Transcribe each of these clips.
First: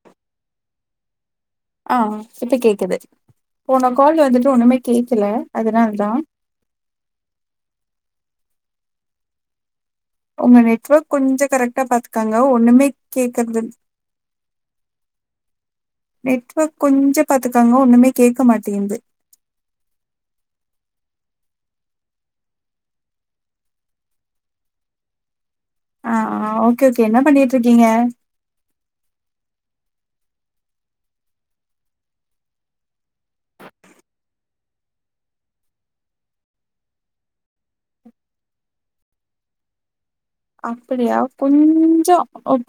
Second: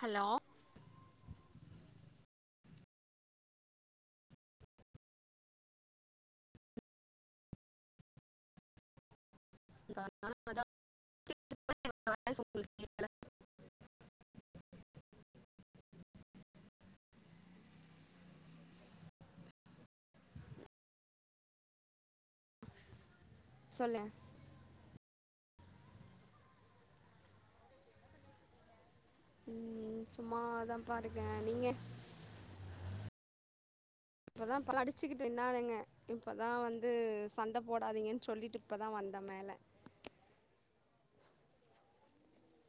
Hello அ இப்ப கேக்குது போன கால் வந்துட்டு ஒண்ணுமே கேட்கல அதனால தா த [inaudible] உங்க நெட்வொர்க் கொஞ்ச கரெக்டா பாத்துக்காங்க ஒண்ணுமே கேக்குறது நெட்வொர்க் கொஞ்ச பாத்துக்கோங்க ஒண்ணுமே கேக்க மாட்டேங்குது சொல்லு அ ஓகே ஓகே என்ன பண்ணிட்டு இருக்கீங்க ம் சும்மா தா பா இருக்கே நீங்க இப்ப தா அடிச்சிக்கிட்டு நின்னானுங்க இப்பதா வந்து சண்டை போடாதீங்கன்னு சொல்லிட்டு இப்ப தா வந்த மேல அப்டியா கொஞ்சோ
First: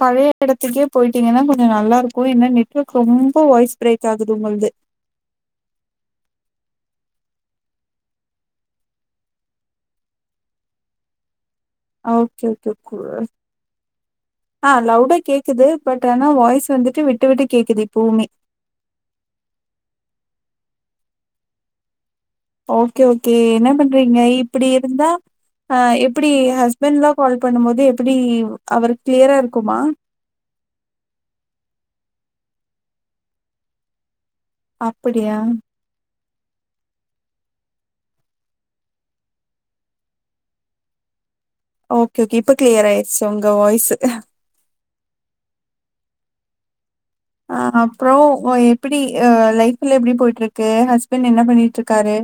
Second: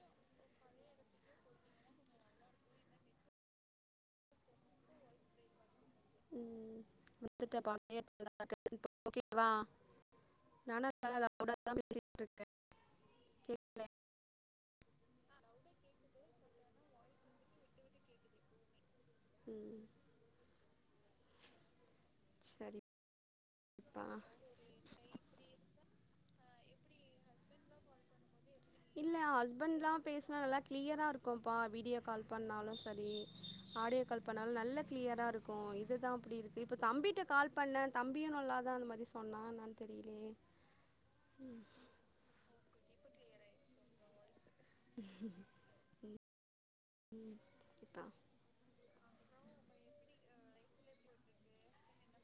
பழைய எடத்துக்கே போயிட்டீங்கன்னா கொஞ்ச நல்லா இருக்கு ஏன்னா நெட் ரொம்ப வாய்ஸ் ப்ரேக் ஆகுது உங்கள்து [inaudible] நானா [unintelligible] [inaudible] அ ஓகே ஓகே [unintelligible] அ லவுடா கேக்குது பட் ஆனா வாய்ஸ் வந்துட்டு விட்டு விட்டு கேக்குது இப்பவுமே ம் ஓகே ஓகே என்ன சரிப்பா பண்றீங்க இப் இப்டி இருந்தா அ எப்டி ஹஸ்பண்ட்லா கால் பண்ணும்போது எப்டி அவரு கிளியரா இருக்குமா பேசனா நல்லா கிளியரா இருக்கும்ப்பா வீடியோ கால் பண்ணாலும் சரி ஆடியோ கால் இப்ப நல்ல கிளியரா அப்படியா? இருக்கோ இதுதான் அப்டி இருக் இப்ப தம்பிட்ட கால் பண்ண தம்பியு நல்லாதா அந்த மாரி சொன்னா என்னான் தெரிலயே ம் ஓகே ஓகே இப்ப கிளியர் ஆயிருடுச்சு உங்க வாய்ஸ் ம் அ இப்ப அப்பறம் எப்டி அ லைஃப்லா எப்டி போய்ட்டு இருக்கு ஹஸ்பண்ட் என்ன பண்ணிட்டுருக்காரு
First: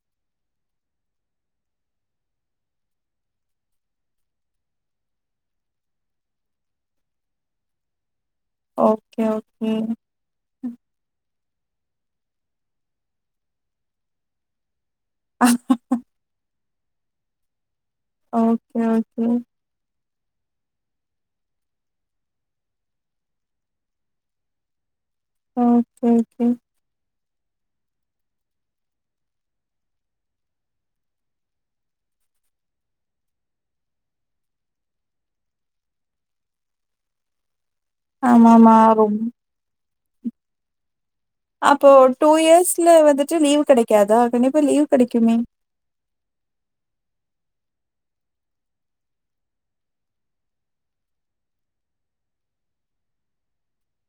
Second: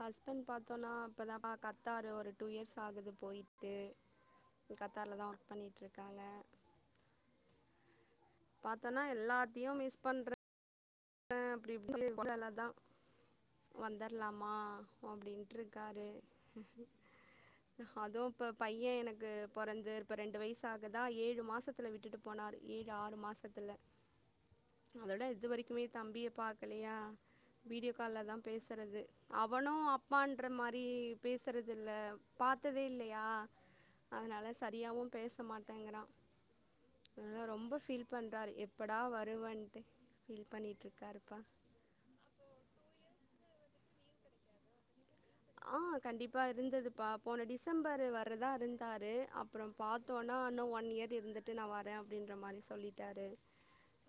ஹஸ்பண்ட் பாத்தோம்னா இப்போதா கத்தாரு ஒரு டூ இயர்ஸ் ஆகுது போய்ட்டு கத்தார்ல தான் ஒர்க் பண்ணிகிட்டு இருக்காங்க பாத்தனா ஓகே ஓகே. எல்லாத்தியு மிஸ் பண்ற ஆ அப்டி இப்டி சொல்ட்டு அவ்ளோதா வந்தர்லாமா வோம் அப்டின்ட்டு இருக்காரு அதுவும் இப்போ ஓகே பையன் ஓகே. எனக்கு பொறந்து இப்ப ரெண்டு வயசாகதா ஏழு மாசத்துல விட்டுட்டு போனாரு ஏழு ஆறு மாசத்துல அதோட இது வரைக்குமே ஓகே தம்பிய ஓகே. பாக்கலையா வீடியோ கால்லதா பேசுறது அவனு அப்பான்ற மாரி பேசுறதில்ல பாத்ததே இல்லையா அதனால சரியாவும் பேச மாட்டேங்கிறான் அதா ரொம்ப ஃபீல் பண்றாரு ஆமாமா எப்படா ரொம் வருவன்ட்டு ஃபீல் பண்ணிட்டு இருக்காருப்பா அப்போ ட்டூ இயர்ஸ்ல வந்துட்டு லீவ் கிடைக்காதா கண்டிப்பா லீவ் கெடைக்குமே ஆ கண்டிப்பா இருந்ததுப்பா போன டிசம்பரு வரதா இருந்தாரு அப்புறம் பாத்தோன்னா இன்னும் ஒன் இயர் இருந்துட்டு நான் வரேன் அப்டின்ற மாறி சொல்லிட்டாரு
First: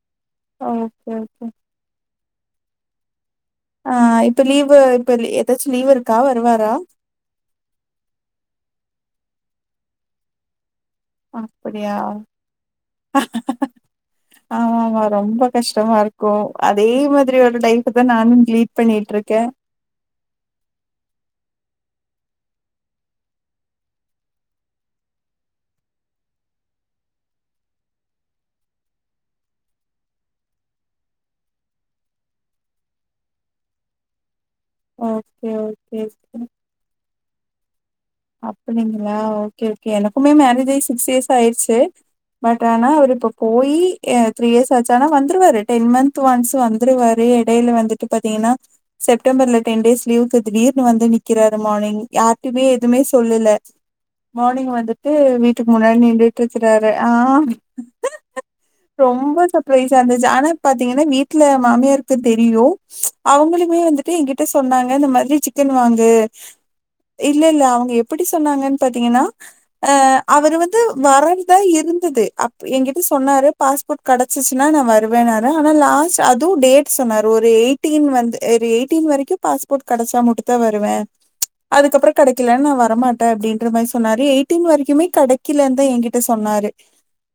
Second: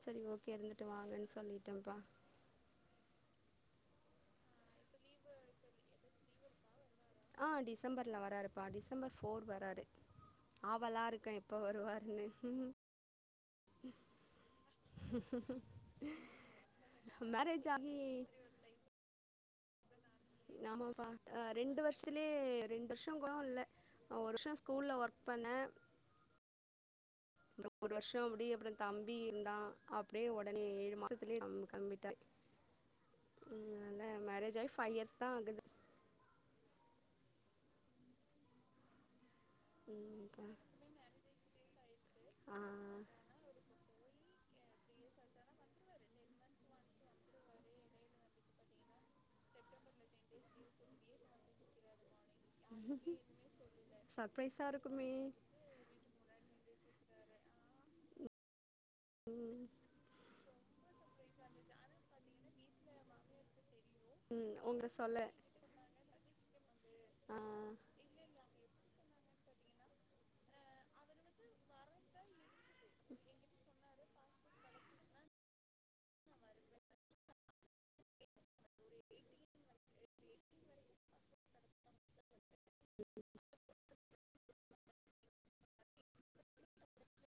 சரி ஓ ஓகே இருந்துட்டு வாங்கன்னு சொல்லிட்டேன்ப்பா ஆ இப்ப லீவு் இப்ப ஏதாச்சும் லீவ் இருக்கா வருவாரா ஆ டிசம்பர்ல் வராருப்பா டிசம்பர் ஃபோர் வராரு ஆவலா இருக் க எப்போ அப்படியா வருவார்னு ஆமா ஆமா ரொம்ப கஷ்டமா இருக்கு அதே மாதிரி ஒரு மேரேஜ் ஆகி லைஃபுதா நானும் லீட் பண்ணிட்டு இருக்கே நாமாபா ரெண்டு வருஷத்துலயே ரெண்டு வருஷங் கூட இல்ல அ ஒரு வருஷோ ஸ்கூல்ல ஒர்க் பண்ண அப்பறோ ஒரு வருஷம் அப்டி அப்பறம் தம்பி இருந்தான் அப்டியே உடனே ஏழு மாசத்துலயே கம் கிளம்பிட்டார் ம் நல்ல மேரேஜ் லைஃப் ஓகே ஓகே ம் அப்டிங்களா ஓகே ஓகே எனக்குமே ம் மேரேஜ் ஆய் சிக்ஸ் இயர்ஸ் ஆயிர்ச்சு ஆ பட் ஆனா அவுரு இப்ப போயி அ த்ரீ இயர்ஸ் ஆச் ஆனா வந்துருவாரு டென் மன்த் ஒன்ஸ் வந் ந்துடுவாரு எடையில வந்துட்டு பாத்தீங்கன்னா செப்டம்பர்ல டென் டேஸ் லீவுக்கு திடீர்னு வந்து நிக்குறாரு மார்னி்ங் யார்ட்டுமே எதுமே சொல்லல சர்ப்ரைஸா மார்னிங் வந்துட்டு இருக்குமே வீ வீட்டு முன்னாடி நின்னுட்டுருக்கிறாரு ஆ ரொம்ப சப்ரைஸ்ஸா இருந்துச்சு ஆனா பாத்தீங்கன்னா வீட்ல மாமியார் தெ தெரியு அவுங்களுமே வந்துட்டு என்கிட்ட ம் உங்கள சொன்னாங்க இந்த சொல்ல மாதிரி சி எத்துனு வந்து ஆ இல்ல இல்ல அவங்க எப்டி சொன்னாங்கன்னு பாத்தீங்கன்னா ஆ அவரு வந்து வரன்தா இருந்தது அப் எங்கிட்ட சொன்னாரு பாஸ்போர்ட் கெடச்சிச்சுன்னா நான் வருவன்னாரா லாஸ்ட் அதுவும் டேட் சொன்னார்ரு ஒரு எயிட்டீன் வந்து ஒரு எயிட்டீன் வரைக்கும் பாஸ் போட் கடச்சா மட்டுதா வருவே அதுக்கப்புறோ கெடைக்கலன் நா வரமாட்டே அப்டின்ற மாறி சொன்னாரு எய் டீன் வரிக்குமே கடைக்கிலன்தா என்கிட்ட சொன்னாரு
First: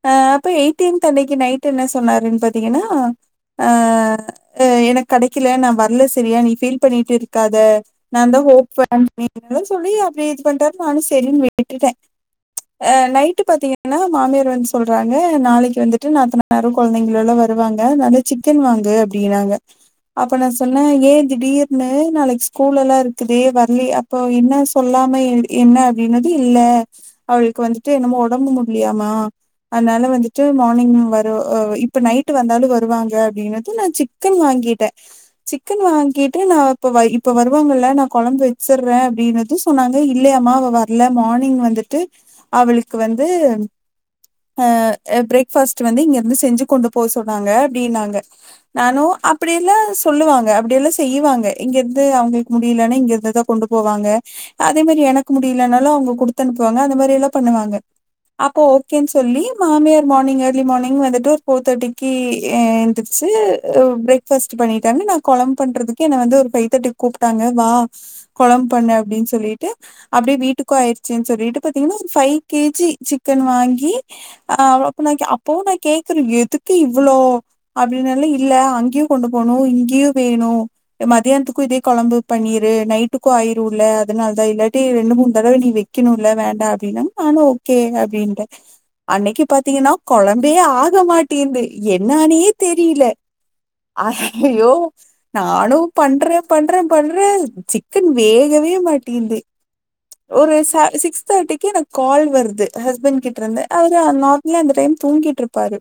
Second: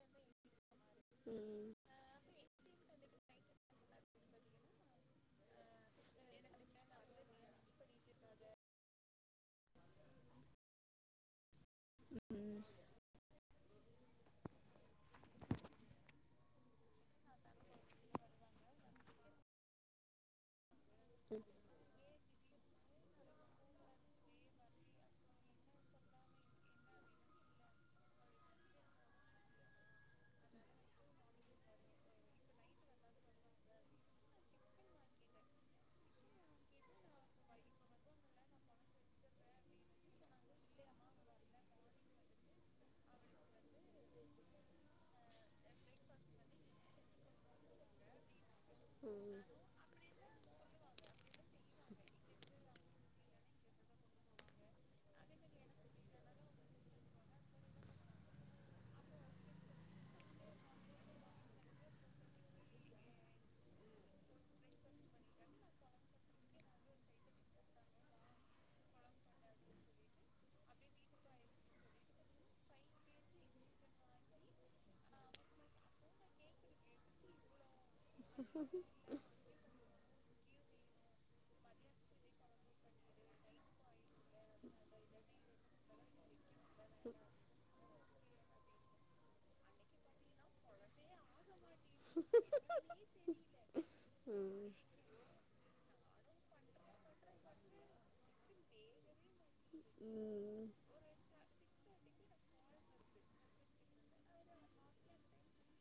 ஆ அப்ப எயிட்டீன்த்து அன்னைக்கு நை நைட்டு ம் என்ன சொன்னாருன்னு பாத்தீங்கன்னா ஆ எனக் கடைக்கில நா வர்ல செரியா நீ ஃபீல் பண்ணிட்டு இருக்காத நான் தான் [inaudible] துள்ளி அப்புடே இது பண்ட்டாரு நானு சேரின் விட்டுட்டே ம் அ நைட்டு பாத்தீங்க என்னா மாமியார் வந்து சொல்றாங்க நாளைக்கு வந்துட்டு நாத்தனாரும் கொழந்தைங்களும் எல்லா வருவாங்க நல்லா சிக்கன் வாங்கு அப்டினாங்க அப்ப நா சொன்ன ஏ திடீர்னு நாளைக்கு ஸ்கூல் எல்லா இருக்குதே வர்லயா அப்போ என்ன சொல்லாம என்ன அப்டின்னது இல்ல அவளுக்கு வந்துட்டு என்னமோ ஒடம்பு முட்லையாமா அதனால வந்துட்டு மார்னிங் வரு அ இப்ப நைட் வந்தாலு வருவாங்க அப்படினது நான் சி சிக்கன் வாங்கிட்டே சிக்கன் வாங்கிட்டு நா இப்ப இப்ப வருவாங்கல்ல நா கொழம்பு வச்சிற்றே அப்டினதுக் து சொன்னாங்க இல்லையாமா அவ வர்ல மானிங் வந்துட்டு அவளுக்கு வந்து அ பிரேக் ஃபாஸ்ட் வந்து இங்கருந்து செஞ்சி கொண்டு போ சொன்னாங்க அப்டினாங்க நானு அப் ம் அப்படியெல்லா சொல்லுவாங்க அப்படியெல்லா செய்யுவாங்க இங்கேருந்து அவங்களுக்கு முடியலன்னா இங்கேருந்து தா கொண்டு போவாங்க அதே மாறி எனக்கு முடியலனாலு அவங்க குடுத்து அனுப்புவாங்க அந்த மாறி எல்லா பண்ணுவாங்க அப்போ ஓக்கேன்னு சொல்லி மாமியார் மார்னிங் ஏர்லி மார்னிங் வந்துட்டு ஒரு ஃபோர் தேர்ட்டிக்கு ஏன்திருச் சே பிரேக் ஃபாஸ்ட் பண்ணிட்டாங்க நா கொழம்பு பண்றதுக்கு என்னை வந்து ஒரு பைவ் தேர்ட்டி கூப்பிட்டாங்க வா கொழம்பு பண்ணு அப்டின்னு சொல்லிட்டு அப்டியே வீட்டுக்கு ஆயிருச்சுன்னு சொல்லிட்டு பாத்தீங்கன்னா ஃபைவ் கே ஜி சிக்கன் வாங்கி ஆ அவ அப்ப நா அப்பவு நா கேக்குறே எதுக்கு இவ்ளோ அப்டின்னுல்லா இல்ல அங்கயு கொண்டு போனு இங்கியு வேணு அ மதியானத்துக்கு இதே கொழம்பு பண்ணிரு நைட்டுக்கு ஆயிரு இல்ல அதனால தா இல்லாட்டி ரெண்டு மூணு தடவை நீ வெக்கணு இல்ல வேண்டா அப்டின்னாங்க நானும் ஓக்கே அப்டின்ட்ட அன்னைக்கு பாத்தீங்கனா கொழம்பே ஆக மாட்டேந்து என்னானே தெரியில ம் ம் ஹய்யோ நானு பண்ற பண்ற பண்றே சிக்கன் வேகவே மாட்டிங்து ஒரு ம் சா சிக்ஸ் தேர்ட்டிக்கு எனக்கு கால் வருது ஹஸ்பண்ட் கிட்ட இருந்து அவரு நா இல்ல இந்த டைம் தூங்கிட்டு இருப்பாரு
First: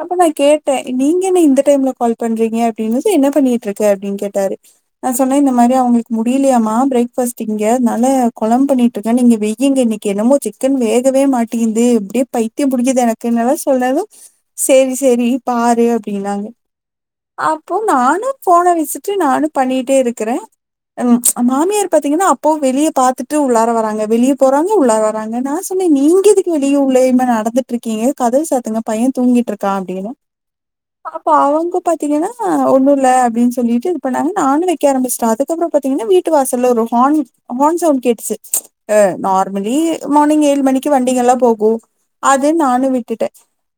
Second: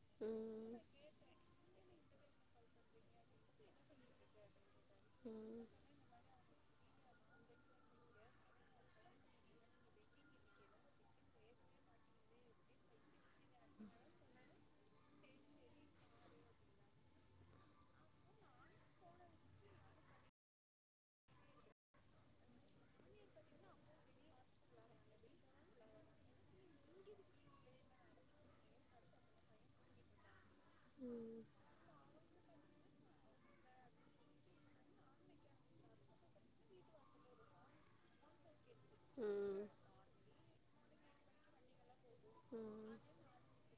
அப்ப நா ம் கேட்ட நீங்க என்ன இந்த டைம்ல கால் பண்றீங்க அப்டினது என்ன பண்ணிட்ருக்க அப்டின் கேட்டாரு நா சொன்ன இந்த ம் மாரி அவுங்களுக்கு முடியலையாமா பிரேக் ஃபஸ்ட் இங்க அதனால கொழம் பண்ணிட்ருக்க நீங்க வெய்யிங்க இன்னைக்கு என்னமோ சிக்கன் வேகவே மாட்டங்கிது அப்டியே பை சுத்தியும் புடிக்குது எனக்கு என்னல்லா சொன்னது சரி சரி பாரு அப்படின்னாங்க அப்போ நானு போனை வச்சுட்டு நானு பண்ணிட்டே இருக்கிறே ம் மாமியார் பாத்தீங்கன்னா அப்போ வெளியே பாத்துட்டு உள்ளார வராங்க வெளிய போறாங்க உள்ளார வராங்க நா சொன்னே நீங்க எதுக்கு வெளியே உள்ளேயுமா நடந்துட்ருக்கீங்க கதவ சாத்துங்க பைய தூங்கிட்ருக்கா அப்படின்ன அப்ப அவங்கப் பாத்தீங்கன்னா ஒன்னுல்ல அப்டின்னு சொல்லிட்டு இப்ப நானு வைக்க ஆரம்பிச்சிட்டே அதுக்கப்பறோ பாத்தீங்கன்னா வீட்டு வாசல்ல ஹார்ன் ஹார்ன் சவுண்ட் கேட்டுச்சி ஆ ம் நார்மலி மார்னிங் ஏழு மணிக்கு வண்டிங்க எல்லா போகு அது நானு ம் விட்டுட்டே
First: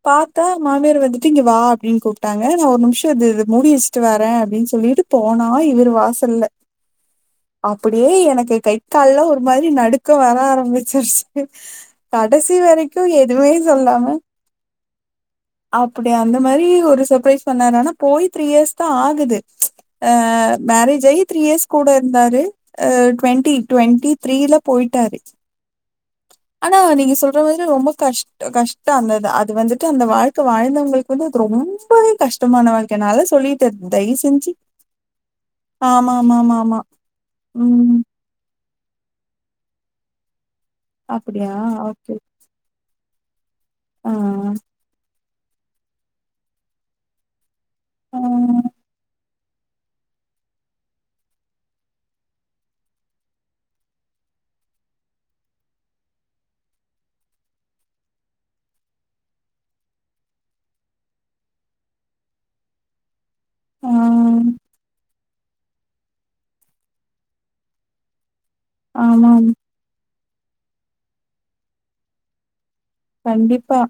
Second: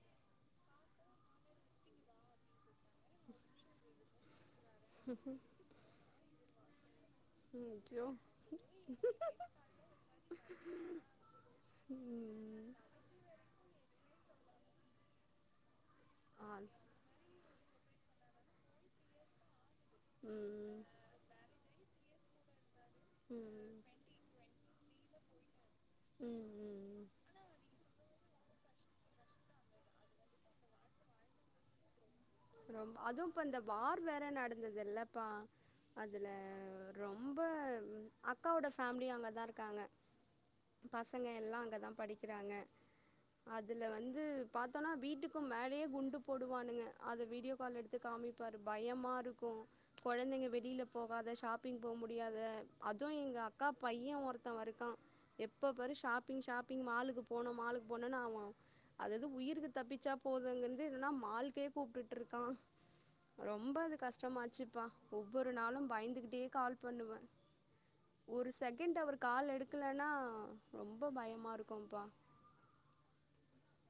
பாத்தா மாமியார் வந்துட்டு இங்க வா அப்டின்னு கூப்ட்டாங்க நா ஒரு நிமிஷம் இதுது மூடி வெச்சுட்டு வரே அப்டின்னு சொல்லி போனா இவர் வாசல்ல ம் ஐயோ அப்படியே எனக்கு கை கால்லா ஒரு மாரி நடுக்க வர ஆரம்பிச்சிருச்சு கடைசி ம் வரைக்கு எதுமே சொல்லாம அப்படி அந்த ஆ மாதிரி ஒரு சர்ப்ரைஸ் பண்ணாரு ஆனா போய் த்ரீ இயர்ஸ் தா ஆகுது ஆ ம் ம் மேரேஜ் ஆயி த்ரீ இயர்ஸ் கூட இருந்தாரு அ டுவெண்ட்டி டுவெண்ட்டி த்ரீல போயிட்டாரு ம் ஆனா ம் நீங்க சொல்ற மாதிரி ரொம்ப கஷ்ட கஷ்டம் அந்தது அது வந்துட்டு அந்த வாழ்க்கை வாழ்ந்தவங்களுக்கு வந்து அது ரொம்பவே கஷ் ரொம் அதுவும் இப்ப இந்த வார் வேற நடந்ததுல்லப்பா ஆமா, அதுல ஆமா, ஆமா, ஆமா. ரொம் ரொம்ப ம். அக்காவோட ஃபேமிலி அங்கதா இருக்காங்க பசங்க அப்படியா? எல்லா அங்கதா ஓகே. படிக்கிறாங்க அதுல ஆ. வந்து பாத்தோனா வீட்டுக்கு க்கும் மேலயே குண்டு போடுவானுங்க அத வீடியோ கால் எடுத்து ஆ. காமிப்பாரு பயமா இருக்கு குழந்தைங்க வெளில போகாத ஷாப்பிங் போ முடியாத அதுவு எங்கக்கா பைய ஒருத்தவ இருக்கா எப்ப பாரு ஷாப்பிங் ஷாப்பிங் மாலுக்கு போனோ மாலுக்கு போனோமன்னு அவே அது அது உயிருக்கு தப்பிச்சா போததுங்கின்து இத்னா மால்கே கூப்பிட்டு ருக்கா ரொம்ப ஆ. அது கஷ்டமாச்சுப்பா ஒவ்வொரு நாளூ பயந்துகிட்டே கால் பண்ணுவே ஒரு செகண்ட் அவர் ஆமாம். கால் எடுக் க்கலன்னா ரொம்ப பயமா இருக்கும்ப்பா கண்டிப்பா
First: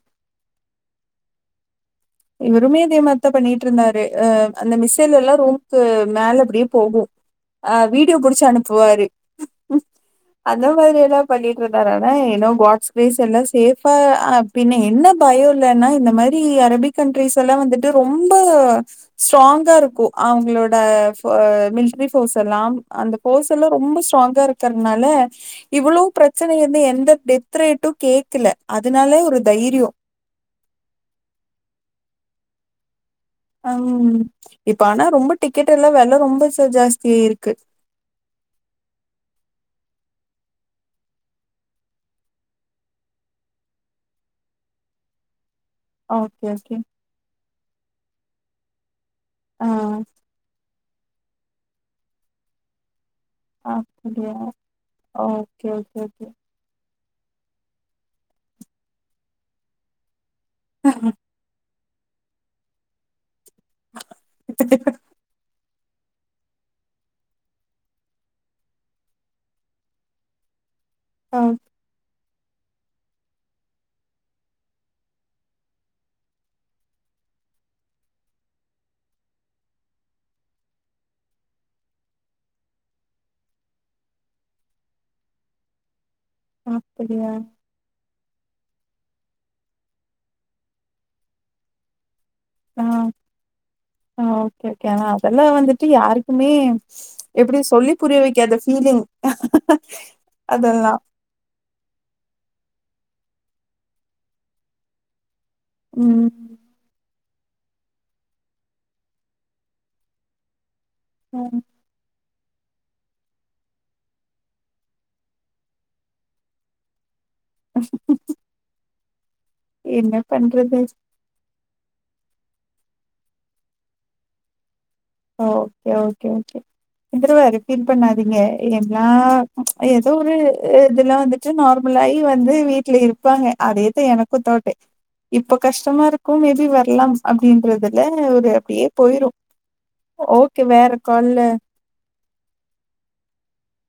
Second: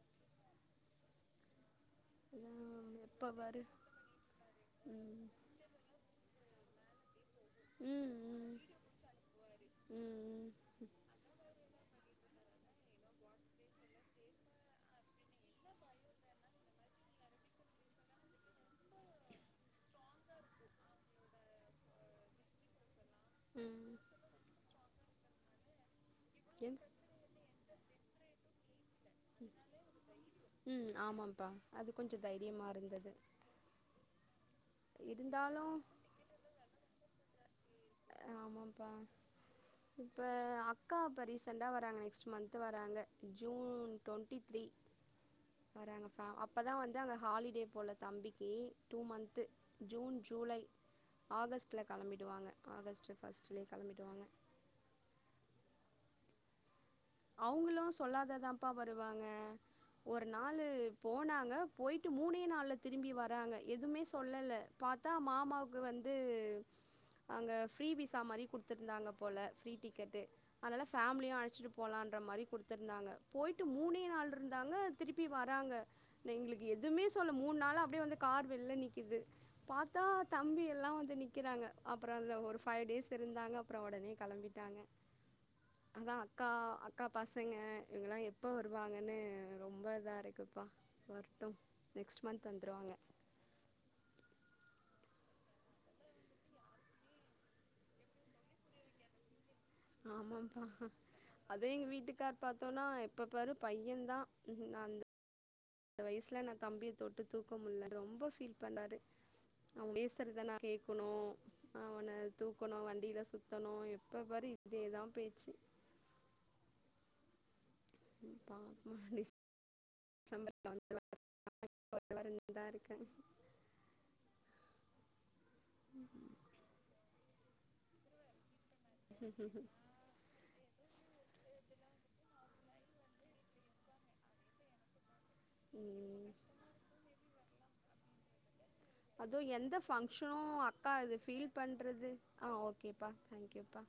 இவருமே ஆம், இதே மாறிதா எப்ப பாரு பண்ணிட்டு இருந்தாரு ஆ அந்த ம் மிசிலெல்லா ரூம்க்கு மேல அப்டியே போகும் ஆ ம் வீடியோ புடிச்சு ம் அனுப்புவாரு ம் ம் அந்த மாரில்லா பண்ணி க்ரூதாரனை இன்னோ பாக்ஸ் ஃபீஸ் எல்லா சேஃபா பின்ன என்ன பயயோ இல்லன்னா இந்த மாரி அரபிக் கண்ட்ரிஸ்ல்லா வந்துட்டு ரொம்ப ஸ்ட்ராங்கா இருக்கோ அவங்களோட இப்ப மில்ட்ரி ஃபோர்ஸ் எல்லா அந்த ஃபோர்ஸ் எல்லா ம் ரொம்ப ஸ்ட்ராங்கா இருக்க னால இவ்ளோ பிரச்சனை என் இருந்து எந்த டெத் ரேட்டும் கேக்ல அதுனாலே ஒரு தைரியோ ம் ஆமாப்பா அது கொஞ்சோ தைரியமா இருந்தது அம் இப்ப ஆனா ரொம்ப இருந்தாலு டிக்கெட் எல்லா வெல ரொம்ப ஜாஸ்தியா இருக்கு ஆமாப்பா இப்ப அக்கா இப்ப ரீசெண்டா வராங்க நெக்ஸ்ட் மந்த் வராங்க ஜூன் டுவெண்ட்டி த்ரீ வராங்கபா ஓகே அப்பதா ஓகே. வந்து அங்க ஹாலிடே போல தம்பிக்கு டூ மந்த்து ஆ. ஜூன் ஜூலை ஆகஸ்ட்ல கெளம்பிடுவாங்க ஆகஸ்ட் ஃபர்ஸ்ட்லயே அ கெளம்பிடுவாங்க அப்டியா ஓக்கே ஓகே அவுங்குளும் சொல்லாததான்ப்பா வருவாங்க ஒரு நாளு போனாங்க போயிட்டு மூணே நாள்ல திரும்பி வராங்க எதுமே சொல்லல பாத் தா மாமாவுக்கு வந்து அங்க ஃப்ரீ விசா மாறி குடுத்துருந்தாங்க போல ஃப்ரீ டிக்கெட்டு அதனால ஃபேமிலியு ஓ அழைச்சிட்டு ன்ற மாரி கொடுத்துருந்தாங்க போயிட்டு மூணே நாள் இருந்தாங்க திருப்பி வராங்க னா எங்களுக்கு எதுமே சொல்ல மூன் நாளா அப்டியே வந்து கார் வெள்ல நிக்குது பாத்தா தம்பில்லா வந்து நிக்கிறாங்க அப்றோ அந்த ஒரு ஃபைவ் டேஸ் இருந்தாங்க அப்றோ ஒடனே கெளம்பிட்டாங்க அத்தா அக்கா அக்கா அப்படியா? பசங்க இவங்கல்லா எப்ப வருவாங்கன்னு ரொம்ப இதா இருக்குப்பா வர்டும் நெக்ஸ்ட் மந்த் வந்துருவாங்க ஓக்கே ஓக்கே ஆனா அதெல்லா வந்துட்டு யாருக்குமே எப்டி சொல்லி புரிய வைக்காத ஃபீலிங் ஆமாப்பா அதெல்லா. அதே எங்க வீட்டுக்கார் பாரத்தோம்னா எப்ப பாரு பையன் தா அந்த இந்த ம். வயசுல நா தம்பிய தொட்டு தூக்க முல்ல ரொம்ப ஃபீல் பண்றாரு அவ பேசுறத நா கேக் க்கணு ம். அவன தூக்கணு வண்டில சுத்தணு எப்ப பாரு இதேதா பேச்சு ம் பா நெக்ஸ்ட் என்ன பண்றது? சம்மர்ல [inaudible] [inaudible] இருக்கோ ஓகே ஓகே ஓகே வந்திரவாரு ஃபீல் பண்ணாதீங்க எல்லா இதோ ஒரு இதெல்லா வந்துட்டு நார்மலாயி வந்து வீட்டுல இருப்பாங்க அதே எனக்கோ த்தார்டி இப்ப கஷ்டமா ம் இருக்கு மேபி வரலா அப்டின்றதுல ஒரு அப்டியே போயிரு அதோ எந்த ஃபங்க்ஷனு ஓகே வேற அக்கா இது கால்ல ஃபீல் பண் றது ஆ ஓகேப்பா தேங்க்யூப்பா